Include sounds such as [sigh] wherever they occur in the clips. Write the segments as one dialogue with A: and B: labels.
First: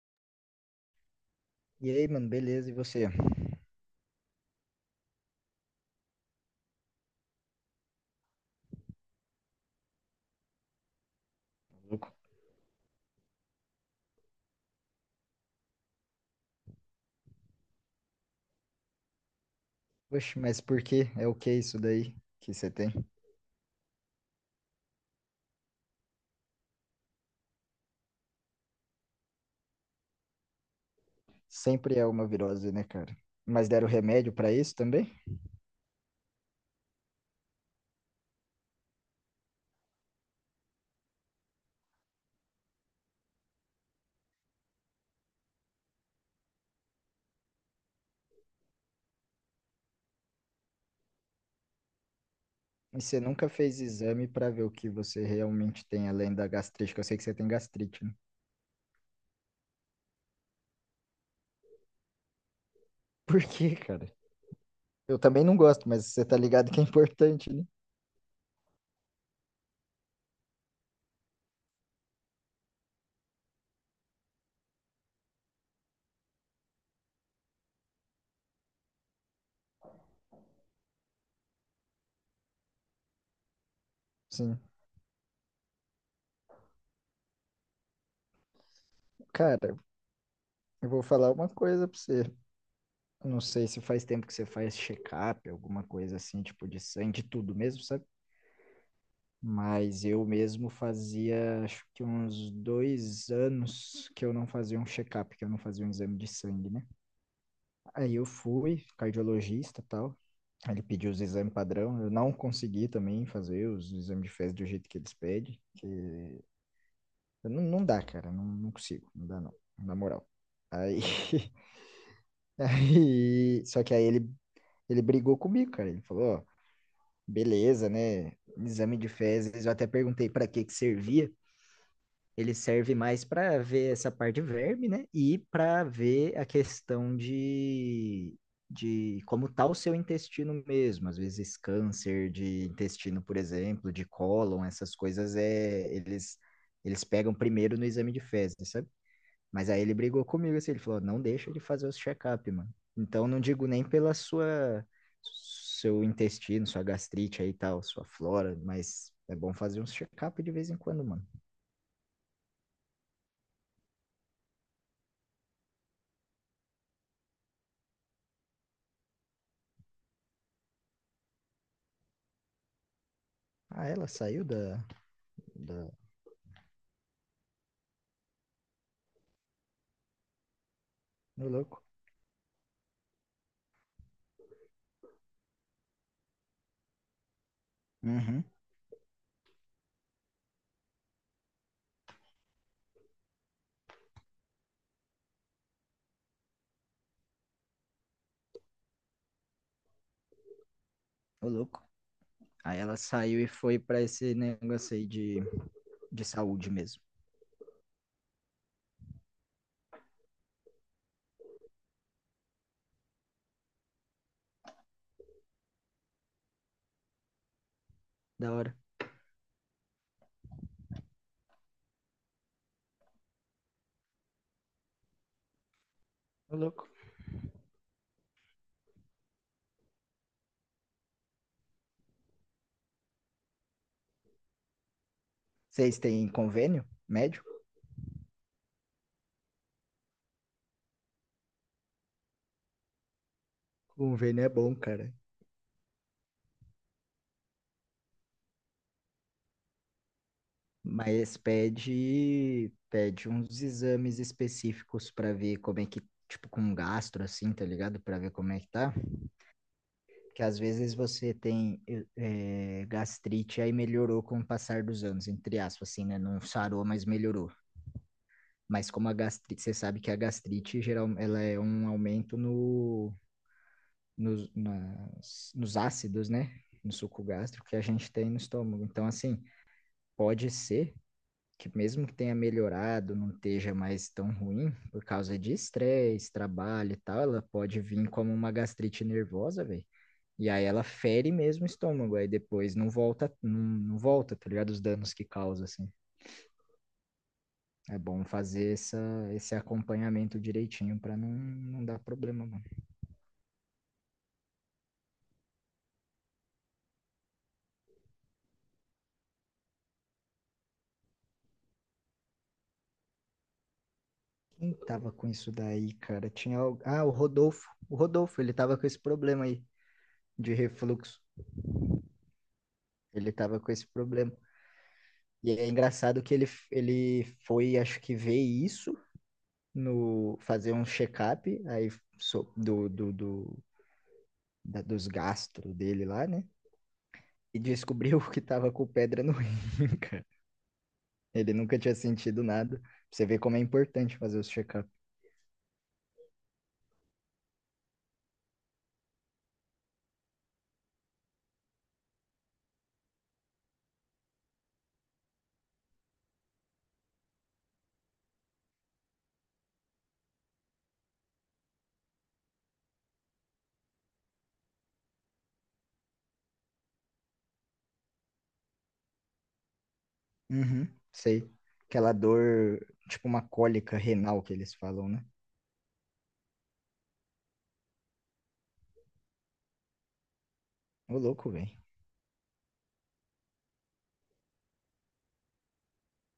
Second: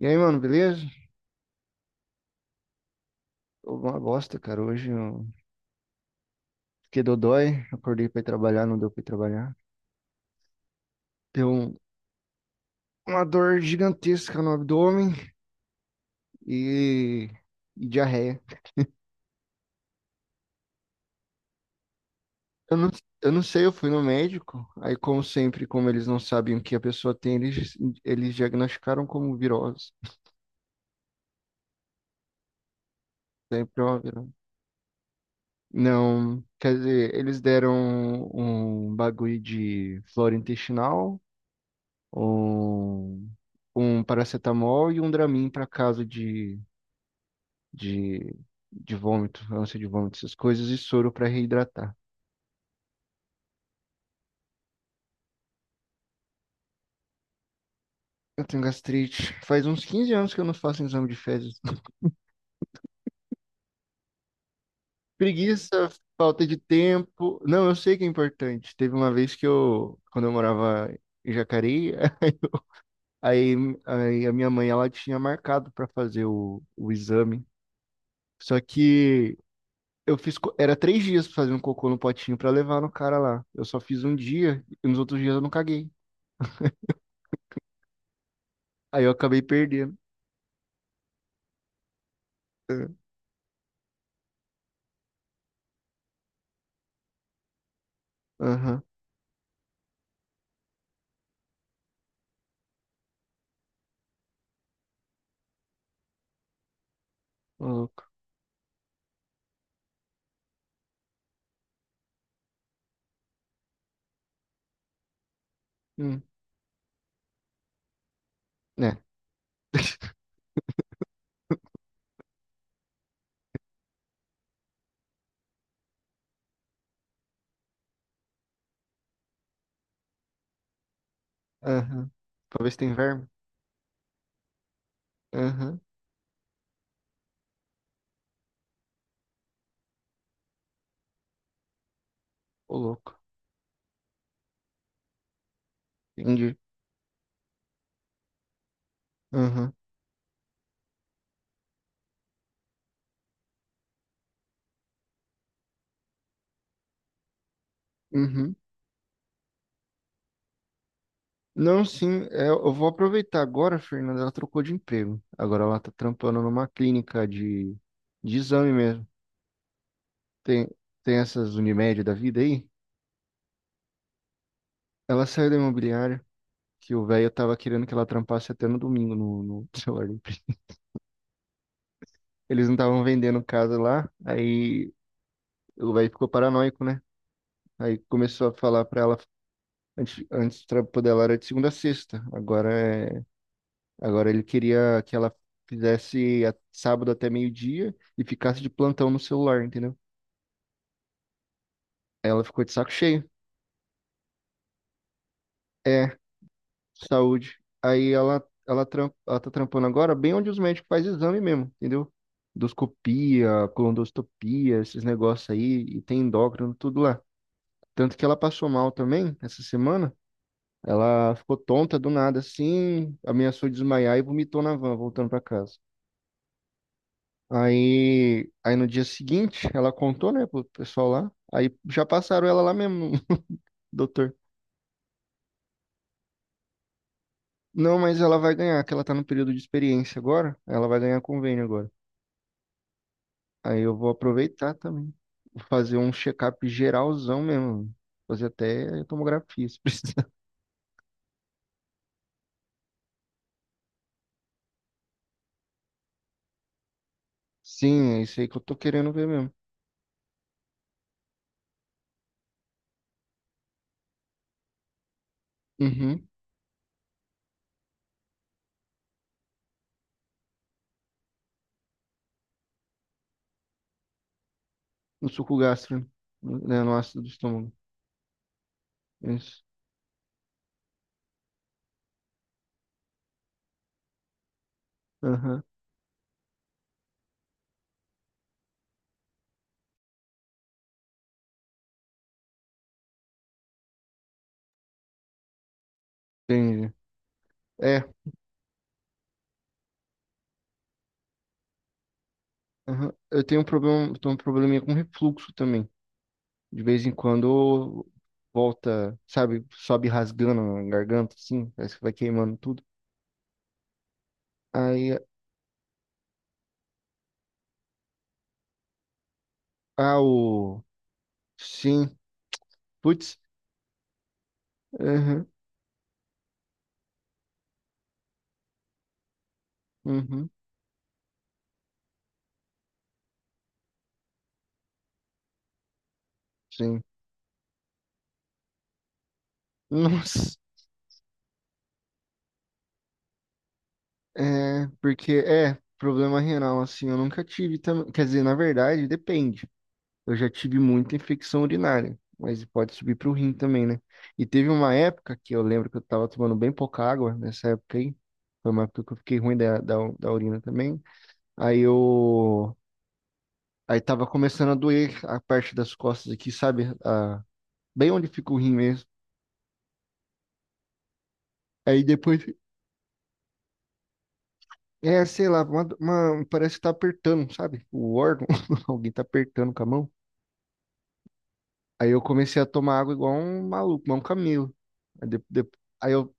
A: E aí, mano, beleza?
B: E aí, mano, beleza? E você?
A: Tô uma bosta, cara. Hoje eu fiquei dodói, acordei pra ir trabalhar, não deu pra ir trabalhar. Deu
B: Louco.
A: uma dor gigantesca no abdômen e, e diarreia.
B: Oxe, mas por que? É o que isso daí que você
A: Eu não,
B: tem?
A: eu não sei, eu fui no médico. Aí, como sempre, como eles não sabem o que a pessoa tem, eles diagnosticaram como virose.
B: Sempre é uma virose, né, cara? Mas
A: Sempre é
B: deram
A: uma
B: remédio
A: virose.
B: pra isso também?
A: Não, quer dizer, eles deram um bagulho de flora intestinal, um, um paracetamol e um Dramin pra caso de, de vômito, ânsia de vômito, essas coisas, e soro para reidratar.
B: E você nunca fez exame pra ver o que você realmente tem além da gastrite, que eu sei que você tem gastrite, né?
A: Eu tenho gastrite. Faz uns 15 anos que eu não faço exame de fezes.
B: [laughs] Por quê, cara?
A: [laughs]
B: Eu também não gosto,
A: Preguiça,
B: mas você tá
A: falta de
B: ligado que é
A: tempo.
B: importante, né?
A: Não, eu sei que é importante. Teve uma vez que eu, quando eu morava em Jacareí, [laughs] aí, aí a minha mãe ela tinha marcado para fazer o exame. Só que eu fiz, era 3 dias pra fazer um cocô no potinho para levar no cara lá. Eu só fiz um
B: Sim.
A: dia e nos outros dias eu não caguei. Aí eu acabei
B: Cara,
A: perdendo.
B: eu vou falar uma coisa pra você.
A: É,
B: Eu não sei se faz tempo que você faz check-up, alguma coisa assim, tipo de sangue, de tudo mesmo, sabe?
A: aham,
B: Mas eu mesmo fazia, acho que uns 2 anos que eu não fazia um check-up, que eu não fazia um exame de sangue, né?
A: uhum, louco.
B: Aí eu fui, cardiologista e tal. Aí ele pediu os exames padrão. Eu não consegui também fazer os exames de fezes do jeito que eles pedem. Que
A: Hum.
B: eu não dá, cara. Não, não
A: Né?
B: consigo. Não dá, não. Na
A: [laughs]
B: moral. Aí, [laughs] aí, só que aí ele brigou comigo, cara. Ele falou, ó, beleza, né? Exame de fezes. Eu até perguntei pra que que servia.
A: Aham.
B: Ele
A: Talvez
B: serve
A: tem
B: mais
A: verme.
B: para ver essa parte de verme, né? E
A: Aham.
B: para ver a questão de como tá o seu intestino mesmo. Às vezes câncer de
A: Ô, louco.
B: intestino, por exemplo, de cólon, essas coisas é eles
A: Entendi.
B: pegam primeiro no exame de fezes, sabe? Mas
A: Aham.
B: aí ele brigou comigo assim, ele falou: "Não deixa ele fazer os check-up, mano". Então não digo nem pela sua seu intestino, sua gastrite aí e tal, sua
A: Uhum.
B: flora, mas é bom fazer uns check-up de vez em quando, mano.
A: Não, sim, é, eu vou aproveitar agora, Fernanda, ela trocou de emprego. Agora ela tá trampando numa clínica de exame mesmo. Tem, tem essas Unimed da vida aí?
B: Ah, ela saiu da,
A: Ela saiu da
B: da...
A: imobiliária, que o velho tava querendo que ela trampasse até no domingo no [laughs] celular. Da
B: Ô, louco.
A: Eles não estavam vendendo casa lá, aí o velho ficou paranoico, né? Aí
B: Uhum.
A: começou a falar pra ela. Antes o trampo dela era de segunda a sexta. É, agora ele queria que ela fizesse sábado até meio-dia e ficasse de plantão no celular, entendeu?
B: Ô, louco.
A: Ela ficou de
B: Aí
A: saco
B: ela
A: cheio.
B: saiu e foi pra esse negócio aí
A: É,
B: de saúde mesmo.
A: saúde. Aí ela tá trampando agora bem onde os médicos fazem exame mesmo, entendeu? Endoscopia, colonoscopia, esses negócios aí, e tem endócrino, tudo lá. Tanto que ela
B: Da
A: passou
B: hora.
A: mal também essa semana. Ela ficou tonta do nada, assim, ameaçou desmaiar e vomitou na van, voltando pra casa.
B: Ô, louco.
A: Aí no dia seguinte, ela contou, né, pro pessoal lá. Aí já passaram ela lá mesmo, [laughs] doutor.
B: Vocês têm convênio médico?
A: Não, mas ela vai ganhar, que ela tá no período de experiência agora. Ela vai ganhar convênio agora. Aí eu vou
B: Convênio é bom,
A: aproveitar também.
B: cara.
A: Vou fazer um check-up geralzão mesmo. Fazer até tomografia, se [laughs] precisar.
B: Mas pede, pede uns exames específicos pra ver como é que, tipo, com gastro, assim, tá ligado?
A: Sim,
B: Pra
A: é
B: ver
A: isso aí
B: como
A: que
B: é
A: eu
B: que
A: tô
B: tá.
A: querendo ver mesmo.
B: Que às vezes você tem gastrite, aí melhorou com o passar dos anos, entre aspas, assim, né?
A: Uhum.
B: Não sarou, mas melhorou. Mas como a gastrite, você sabe que a gastrite geral, ela é um aumento no, nos,
A: No
B: nas-
A: suco
B: nos
A: gástrico,
B: ácidos, né?
A: né,
B: No
A: no ácido
B: suco
A: do
B: gástrico
A: estômago.
B: que a gente tem no estômago. Então, assim,
A: Isso.
B: pode ser que mesmo que tenha melhorado, não esteja mais tão ruim, por causa de
A: Aham.
B: estresse, trabalho e tal, ela pode vir como uma gastrite nervosa, velho. E aí ela fere mesmo o estômago, aí depois não volta, não volta, tá ligado? Os danos que causa, assim.
A: Entendi.
B: É
A: É,
B: bom fazer essa, esse acompanhamento direitinho para não dar problema, mano.
A: aham. Eu tenho um problema, eu tenho um probleminha com refluxo também. De vez em quando volta, sabe, sobe rasgando a garganta, assim, parece que vai queimando tudo.
B: Quem tava
A: Aí,
B: com isso daí, cara? Tinha. Ah, o Rodolfo. O Rodolfo, ele tava com esse problema aí
A: ah,
B: de
A: o...
B: refluxo.
A: Sim,
B: Ele
A: putz,
B: tava com esse problema.
A: uhum,
B: E é engraçado que ele foi, acho que, ver isso no
A: uhum,
B: fazer um check-up aí so- do, do, do, dos gastro dele lá, né?
A: sim.
B: E descobriu [laughs] que tava com pedra no rim, [laughs] cara.
A: Nossa,
B: Ele nunca tinha sentido nada. Você vê como é importante fazer os
A: é,
B: check-ups.
A: porque, é, problema renal, assim, eu nunca tive também, quer dizer, na verdade, depende. Eu já tive muita infecção urinária, mas pode subir pro rim também, né? E teve uma época que eu lembro que eu tava tomando bem pouca água nessa época aí, foi uma época que eu fiquei ruim da urina também. Aí eu. Aí tava começando a doer a parte das costas aqui, sabe? A... Bem onde fica o rim mesmo.
B: Uhum, sei.
A: Aí
B: Aquela
A: depois.
B: dor, tipo uma cólica renal que eles falam,
A: É,
B: né?
A: sei lá, parece que tá apertando, sabe? O órgão. [laughs] Alguém tá apertando com a mão.
B: Ô, louco, velho.
A: Aí eu comecei a tomar água igual um maluco, igual um camelo. Aí, de- de- aí eu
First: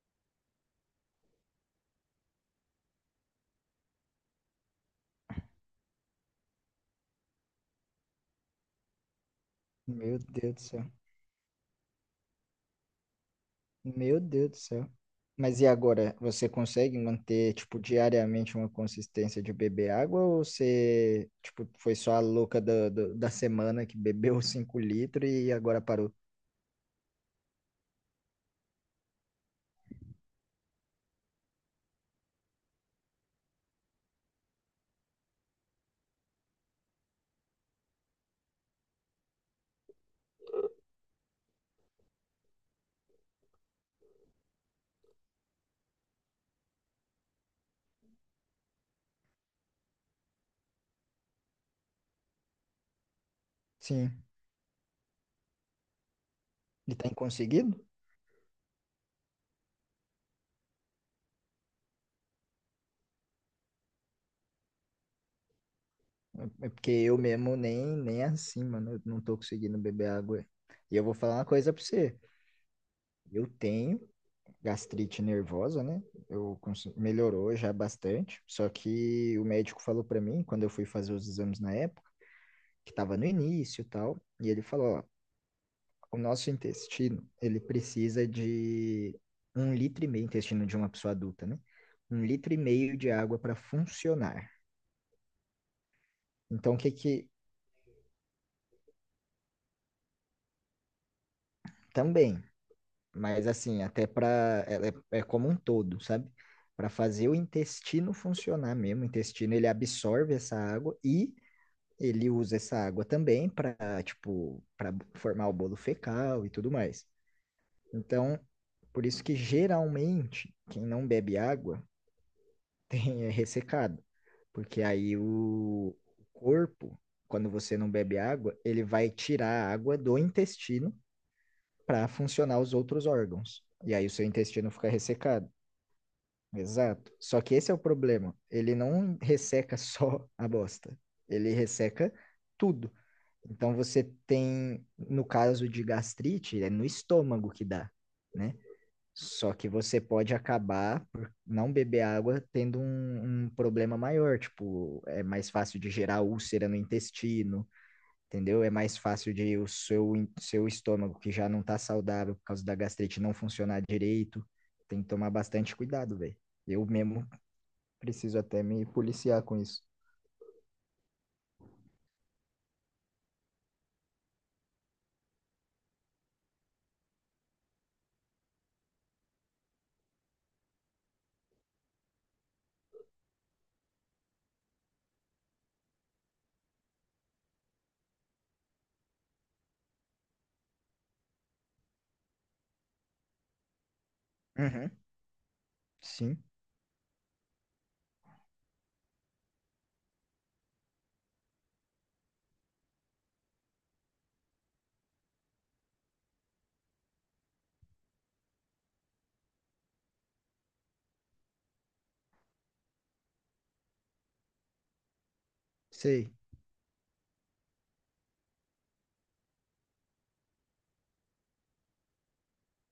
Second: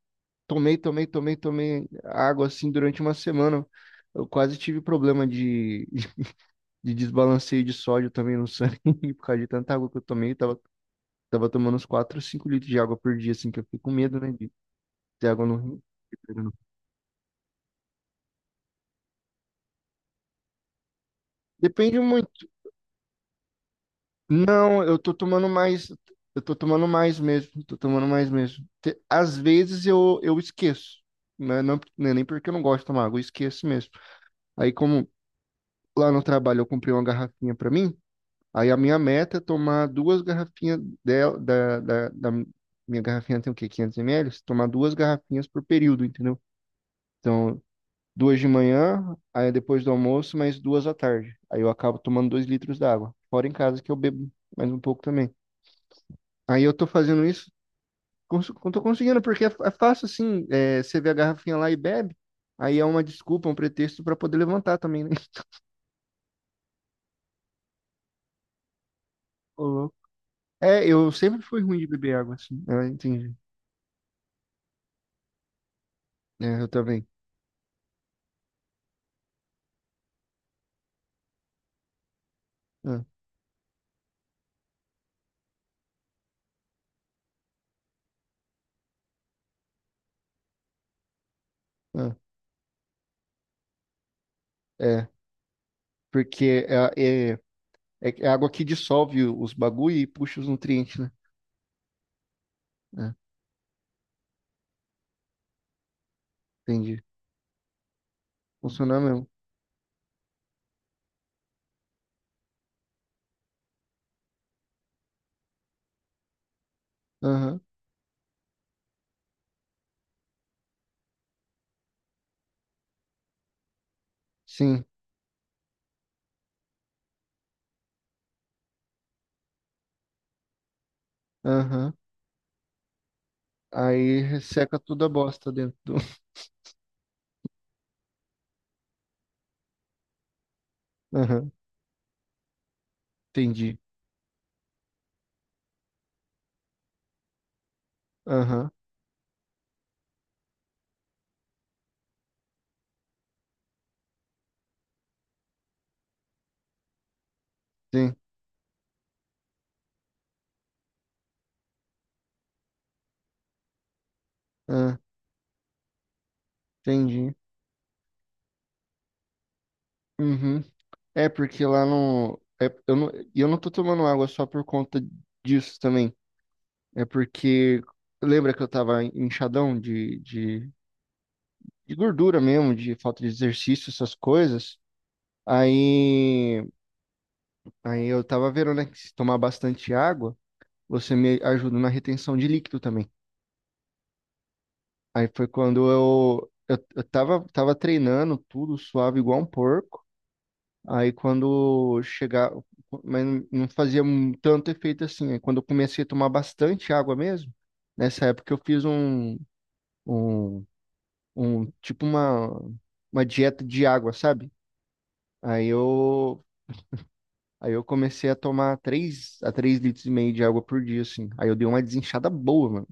A: tomei, tomei, tomei, tomei água assim durante uma semana. Eu quase tive problema de, [laughs] de desbalanceio de sódio também no sangue [laughs] por causa de tanta água que eu
B: Meu
A: tomei.
B: Deus do
A: Tava
B: céu.
A: tomando uns 4, 5 litros de água por dia, assim, que eu fiquei com
B: Meu
A: medo, né,
B: Deus
A: de
B: do céu.
A: ter água no
B: Mas e
A: rim.
B: agora, você consegue manter, tipo, diariamente uma consistência de beber água ou você, tipo, foi
A: Depende
B: só a
A: muito.
B: louca da semana que bebeu [laughs] 5
A: Não, eu tô
B: litros
A: tomando
B: e agora
A: mais,
B: parou?
A: eu tô tomando mais mesmo, tô tomando mais mesmo. Às vezes eu esqueço, né? Não, não é nem porque eu não gosto de tomar água, eu esqueço mesmo. Aí como lá no trabalho eu comprei uma garrafinha pra mim, aí a minha meta é tomar duas garrafinhas dela, da minha garrafinha tem o quê? 500 ml? Tomar duas garrafinhas por período, entendeu? Então, duas de manhã, aí depois do almoço, mais duas à tarde. Aí eu acabo tomando 2 litros d'água. Fora em casa que eu
B: Sim.
A: bebo mais um pouco também. Aí eu tô
B: E tem
A: fazendo isso,
B: conseguido?
A: cons tô conseguindo, porque é fácil assim, é, você vê a garrafinha lá e bebe, aí é uma desculpa, um pretexto pra poder levantar também, né? [laughs]
B: É porque eu mesmo nem é assim, mano, eu não tô
A: Ô,
B: conseguindo
A: louco.
B: beber água.
A: É,
B: E eu
A: eu
B: vou falar
A: sempre
B: uma
A: fui
B: coisa
A: ruim
B: pra
A: de
B: você.
A: beber água, assim. É, eu entendi.
B: Eu tenho gastrite nervosa, né?
A: É, eu também.
B: Melhorou já bastante, só que o médico falou para mim quando eu fui fazer os exames na época, que
A: Ah,
B: estava no início, e tal, e ele falou, ó, o nosso intestino, ele precisa de 1,5 litro intestino de uma pessoa adulta, né?
A: ah,
B: 1,5 litro de água para funcionar.
A: é, porque
B: Então, o que que
A: é água que dissolve os bagulho e puxa os nutrientes.
B: também,
A: Né?
B: mas assim, até para é, é como um todo, sabe?
A: É,
B: Para
A: entendi.
B: fazer o intestino funcionar
A: Funciona
B: mesmo, o
A: mesmo.
B: intestino ele absorve essa água e ele usa essa água também para, tipo, para formar o bolo fecal e tudo mais.
A: Aham,
B: Então, por isso que geralmente quem não bebe água [laughs] tem é ressecado, porque
A: sim.
B: aí o corpo, quando você não bebe água, ele vai tirar a água do intestino
A: Aham.
B: para funcionar os outros órgãos. E aí o
A: Aí
B: seu intestino
A: resseca
B: fica
A: toda a
B: ressecado.
A: bosta dentro do.
B: Exato. Só que esse é o problema. Ele não resseca [laughs] só a bosta.
A: [laughs]
B: Ele
A: Aham,
B: resseca tudo. Então
A: entendi.
B: você tem, no caso de gastrite, é no estômago que dá, né?
A: Aham,
B: Só que você pode acabar por não beber água tendo um problema maior, tipo, é mais fácil de gerar úlcera no intestino,
A: sim.
B: entendeu? É mais fácil de o seu, seu estômago, que já não tá saudável por causa da gastrite, não funcionar direito.
A: Ah,
B: Tem que tomar bastante cuidado, velho. Eu mesmo
A: entendi.
B: preciso até me policiar com isso.
A: Uhum. É porque lá no. É, eu não tô tomando água só por conta disso também. É porque. Lembra que eu tava inchadão de gordura mesmo, de falta de exercício, essas coisas? Aí. Aí eu tava vendo, né? Que se tomar bastante água, você me ajuda na retenção de líquido também.
B: Uhum,
A: Aí foi quando
B: sim,
A: eu tava treinando tudo suave igual um porco. Aí quando chegava, mas não fazia um tanto efeito assim. Aí quando eu comecei a tomar bastante água mesmo, nessa época eu fiz um, um tipo uma dieta de água, sabe? Aí
B: sei.
A: eu, aí eu comecei a tomar 3 a 3 litros e meio de água por dia, assim. Aí eu dei uma desinchada boa, mano.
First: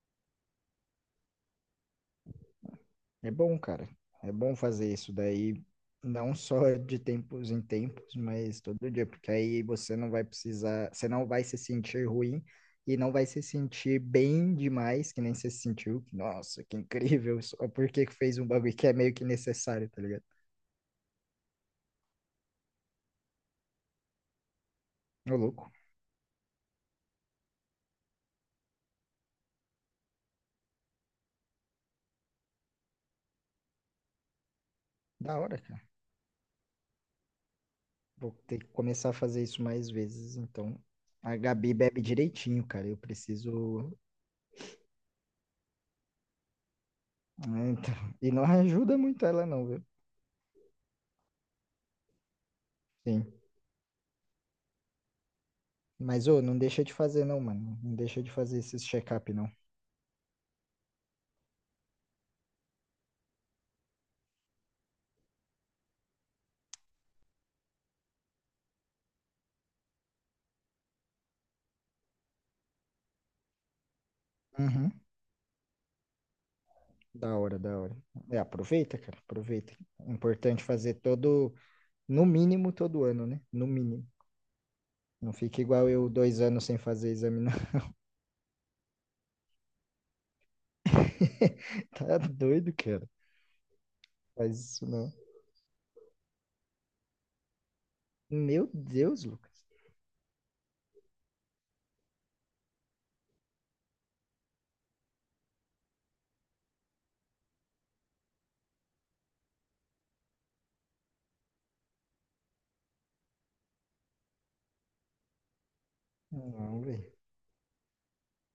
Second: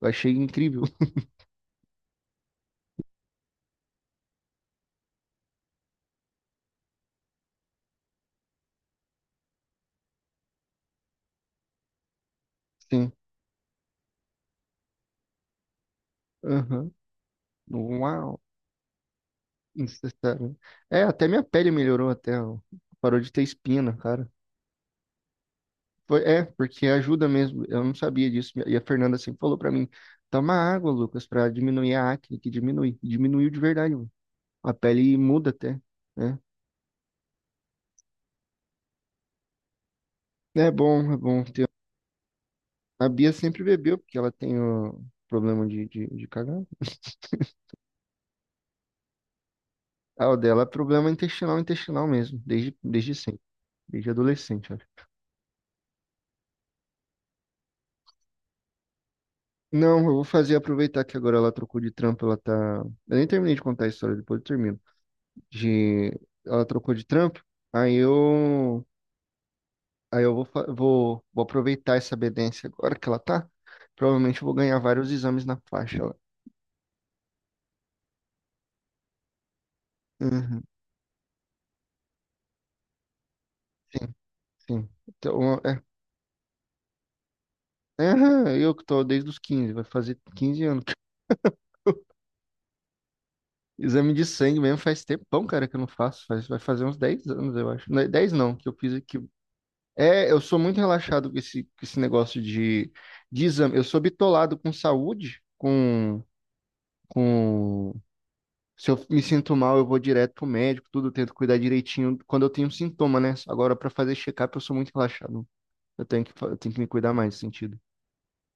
A: Eu achei incrível.
B: É bom, cara. É bom fazer isso daí, não só de tempos em tempos, mas todo dia, porque aí você não vai precisar, você não vai se sentir ruim
A: [laughs]
B: e não
A: Sim.
B: vai se sentir bem demais, que nem você se sentiu. Nossa, que
A: Aham.
B: incrível, [laughs] só porque que fez
A: Uau.
B: um bagulho que é meio que necessário, tá ligado?
A: Necessário. É, até minha pele melhorou até, ó. Parou de ter espina, cara.
B: Ô, louco.
A: Foi, é, porque ajuda mesmo. Eu não sabia disso. E a Fernanda sempre falou pra mim, toma água, Lucas, pra diminuir a acne, que diminui. E diminuiu de verdade, mano. A pele
B: Da
A: muda
B: hora,
A: até,
B: cara.
A: né?
B: Vou ter que começar a fazer isso mais vezes, então.
A: É
B: A
A: bom ter.
B: Gabi bebe direitinho, cara. Eu
A: A Bia sempre
B: preciso.
A: bebeu, porque ela tem o problema de cagar.
B: Ah, então... E não ajuda muito ela, não, viu?
A: Ah, o dela é problema intestinal, intestinal mesmo, desde
B: Sim.
A: sempre, desde adolescente.
B: Mas, ô, não deixa de fazer, não, mano. Não deixa de fazer esses check-up, não.
A: Não, eu vou fazer aproveitar que agora ela trocou de trampo, ela tá. Eu nem terminei de contar a história, depois eu termino. De... Ela trocou de trampo, aí eu. Aí eu vou aproveitar essa obediência agora que ela tá. Provavelmente eu vou ganhar
B: Uhum.
A: vários exames na faixa lá.
B: Da hora, da hora. É, aproveita, cara. Aproveita. É
A: Uhum,
B: importante fazer todo, no mínimo, todo ano, né? No mínimo.
A: sim, sim.
B: Não
A: Então,
B: fica igual eu, 2 anos sem fazer exame, não.
A: aham, eu que tô desde os 15, vai fazer 15 anos.
B: [laughs] Tá doido, cara.
A: Exame de
B: Faz
A: sangue mesmo
B: isso,
A: faz
B: não.
A: tempão, cara, que eu não faço. Faz... Vai fazer uns 10 anos, eu acho. Não, 10 não, que
B: Meu
A: eu fiz aqui.
B: Deus, Lucas.
A: É, eu sou muito relaxado com esse negócio de exame. Eu sou bitolado com saúde, com... Se eu me sinto mal, eu vou direto pro médico, tudo, eu tento cuidar direitinho quando eu tenho sintoma, né? Agora, pra fazer check-up, eu sou muito relaxado. Eu tenho que, fa- eu tenho
B: Não,
A: que me
B: velho.
A: cuidar mais nesse sentido.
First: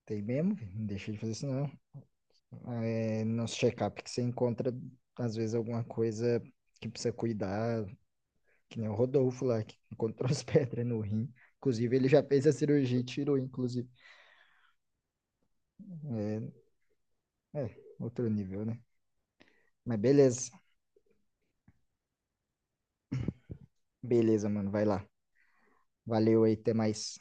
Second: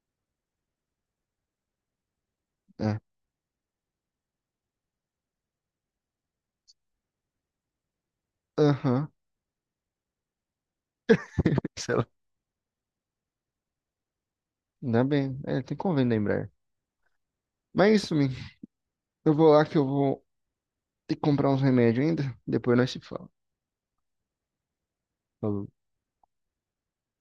B: Tem mesmo, velho. Não deixa de fazer isso, não.
A: É.
B: É, nos check-up que você encontra, às vezes, alguma coisa que precisa cuidar. Que nem o
A: Aham.
B: Rodolfo lá, que encontrou [laughs] as pedras no rim.
A: Sei
B: Inclusive,
A: lá.
B: ele já fez a cirurgia e tirou, inclusive.
A: Ainda bem. É, tem convênio da Embraer.
B: É, é,
A: Mas é isso,
B: outro
A: mim.
B: nível, né?
A: Eu vou lá que eu
B: Mas
A: vou
B: beleza.
A: ter que comprar uns remédios ainda. Depois nós se fala.
B: Beleza, mano. Vai lá.
A: Falou.
B: Valeu aí, até mais.